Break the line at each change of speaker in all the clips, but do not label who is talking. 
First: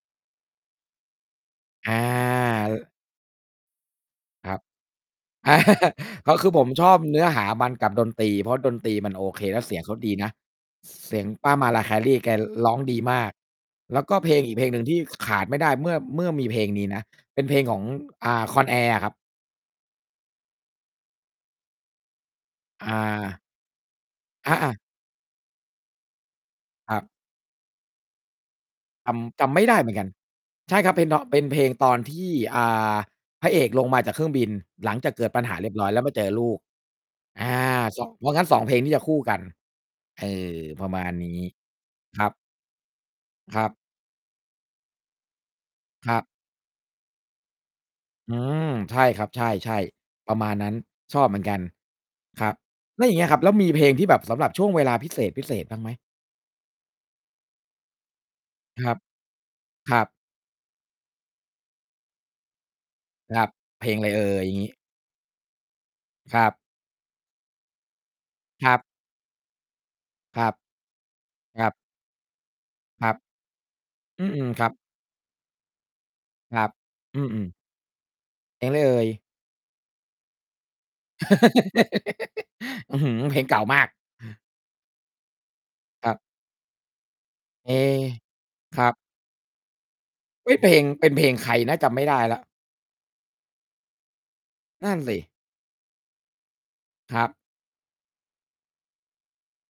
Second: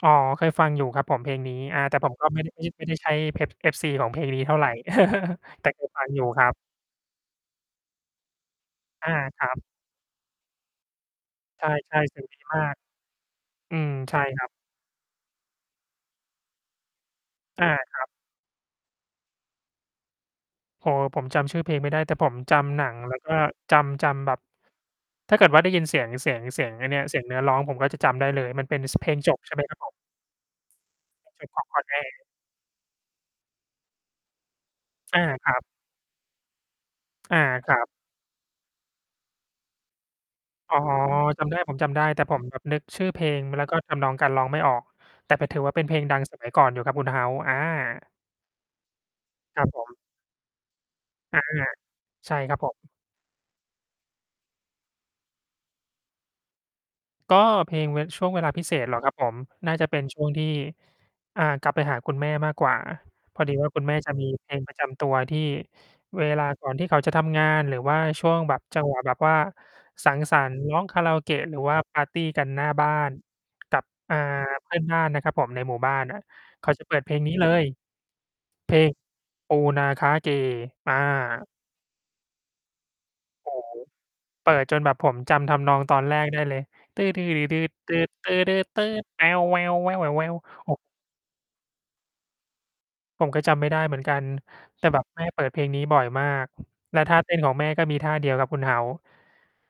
อ๋อ เคยฟังอยู่ครับผม เพลงนี้ อา
อา
แต่ผม ก็ไม่ ด ม
เ
ด ไ
อ
ม่
อ
ได้ ใช่เพ็บ FC ของเพลงนี้
ค
เท
ร
่
ั
า
บ
ไร แต่เคยฟัง อยู่
ก็
ค
ค
รั
ือ
บ
ผมชอบเนื้อหามันกับดนตรี เพราะดนตรี
อ
มั
า
นโอเ
ค
ค
รั
แล้
บ
วเสียงเขาดีนะ ส เสียงป้า
ใ
Mariah
ช่ ๆ เส
Carey
ียง
แก ร
ดีมา
ร้
ก
องดีมาก
อืม
แล้วก
ใช
็
่
เพล
ค
ง
รั
อ
บ
ีกเพลงหนึ่งที่ ข ขาดไม่ได้เมื่อ เมื่อมีเพลงนี้นะ เป็นเพล
อ
ง
า
ของ
ครับ
อ่า Con Air อะครับ
โอ้โฮ ผมจำชื่อเพลงไม่ได้ แต่ผมจำหนัง แล้วก็
อา
จำ จำแบบ
อา ๆ
ถ้าเกิดว่า ได้ยินเสียง เสียง เสียง ไอ้
ค
เน
รั
ี่
บ
ย เสียงเนื้อร้อง ผมก็จะจำได้เลย มันเป็น ส เพ
จ
ลงจบ
ำ จ
ใช่
ำ
ไห
ไ
ม
ม่
ค
ไ
ร
ด
ั
้
บ
เ
ผ
หมื
ม?
อนกัน ใช่ครับ เพ็น ท เป
เ
็
พล
น
ง
เ
ข
พ
อ
ล
ง
ง
Con
ตอนท
Air
ี่ อ่า พระเอกลงมาจากเครื่องบิน หลังจาก
อ
เก
า
ิดปัญ
ค
ห
ร
า
ับ
เรียบร้อย แล้วมาเจอลูก
อา
อา
ครับ
ส เพราะงั้น 2 เพลงนี้จะคู่กัน เออ
อ๋อ
ประมาณนี้
จำได้ ผมจำได้ แ
ค
ต่
รั
ผ
บ
ม แบบนึกชื่อเพลง ม
ค
แ
ร
ล้
ั
ว
บ
ก็ทำนองการร้องไม่ออก แต่เป็น ถือว่า เป็นเพลง
ค
ด
ร
ั
ับ
ง สมัย ก่อนอยู่ครับ คุณ House อา
อืม ใช่ครับ ใ
ครั
ช
บ
่
ผม
ๆ ประมาณนั้น ชอบเห
อ
มื
า
อนกัน
ใช่
ครั
ค
บ
รับผม
แล้วอย่างเงี้ยครับ แล้วมีเพลงที่แบบสำหรับช่วงเวลาพิเศษ ๆ บ้างไหม?
ก็เพลง เวะ ช่วงเวลาพิเศ
ค
ษ
ร
เ
ั
หร
บ
อครับ ผม? น่าจะ
ค
เป
ร
็
ั
น
บ
ช่วงที่ อ่า กลับไปหาคุณแม่มากกว่า
ค
พ
ร
อ
ับ
ดีว่า ค
เ
ุ
พ
ณ
ล
แม่
งไร
จะ
เอ่
มี
ย?
เพ
อย่า
ล
ง
ง
งี
ป
้
ระจำตัวที่เว
ค
ล
ร
า
ับ
ก่อนที่เขาจะทำงาน หรือว่าช่วงแบบ
ครั
จั
บ
งหวะ แบบว่าสังส
ค
ร
รั
รค
บ
์ ร้องคาราโอเกะ หรื
ค
อ
รั
ว
บ
่าปาร์ตีกันหน้าบ้า
ครั
น
บ
กับ อ่า
อือ ๆ คร
เ
ั
พื่
บ
อนบ้านน่ะครับผมในหมู่บ้านน่ะ
คร
เข
ั
า
บ
จะ เปิดเพล
อ
ง
ื
นี้ เ
ม
ล
ๆ
ย
เพล
เ
ง
พ
ไร
ล
เอ
ง
่ย?
"ปูนาขาเก" อา
อื้อฮือ เพลง
โอ้
เก่า
โฮ
มาก
เปิดจนแบบผมจำทำนองตอน
ครั
แร
บ
กได้เลย โอ
เอ ครับ เฮ้ย เพ
้โฮ
ลง เป็นเพลงใครนะ? จำไม่ได้แล้ว
ผมก็จำไม่ได้เหมือนกัน แต่
นั่
แ
น
บบ
สิ
แม่เปิดเพลงนี้บ่อยมาก แล้วท
ค
่า
รั
เต
บ
้นของแม่ก็มีท่าเดียวครับ คุณ House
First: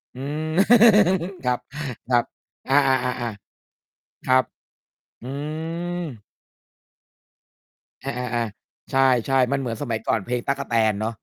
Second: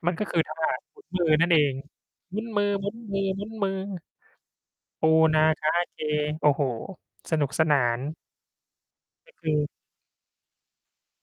มัน
อื
ก็คือ
ม
ท่าหมุน มือนั
ค
่
ร
น
ั
เ
บ
อง
ครับ
หมุนม
อา ๆ
ือ ๆ ๆ
ๆ ๆ ครับ
ปู
อื
นาขาเก
อ
โอ้โฮ สนุกสนาน
อา ๆ ๆ ใ
แต
ช
่
่
ค
ๆ
ื
มันเ
อ
หมือนสมัยก่อน เพลง "ตั๊กแตน" เนาะ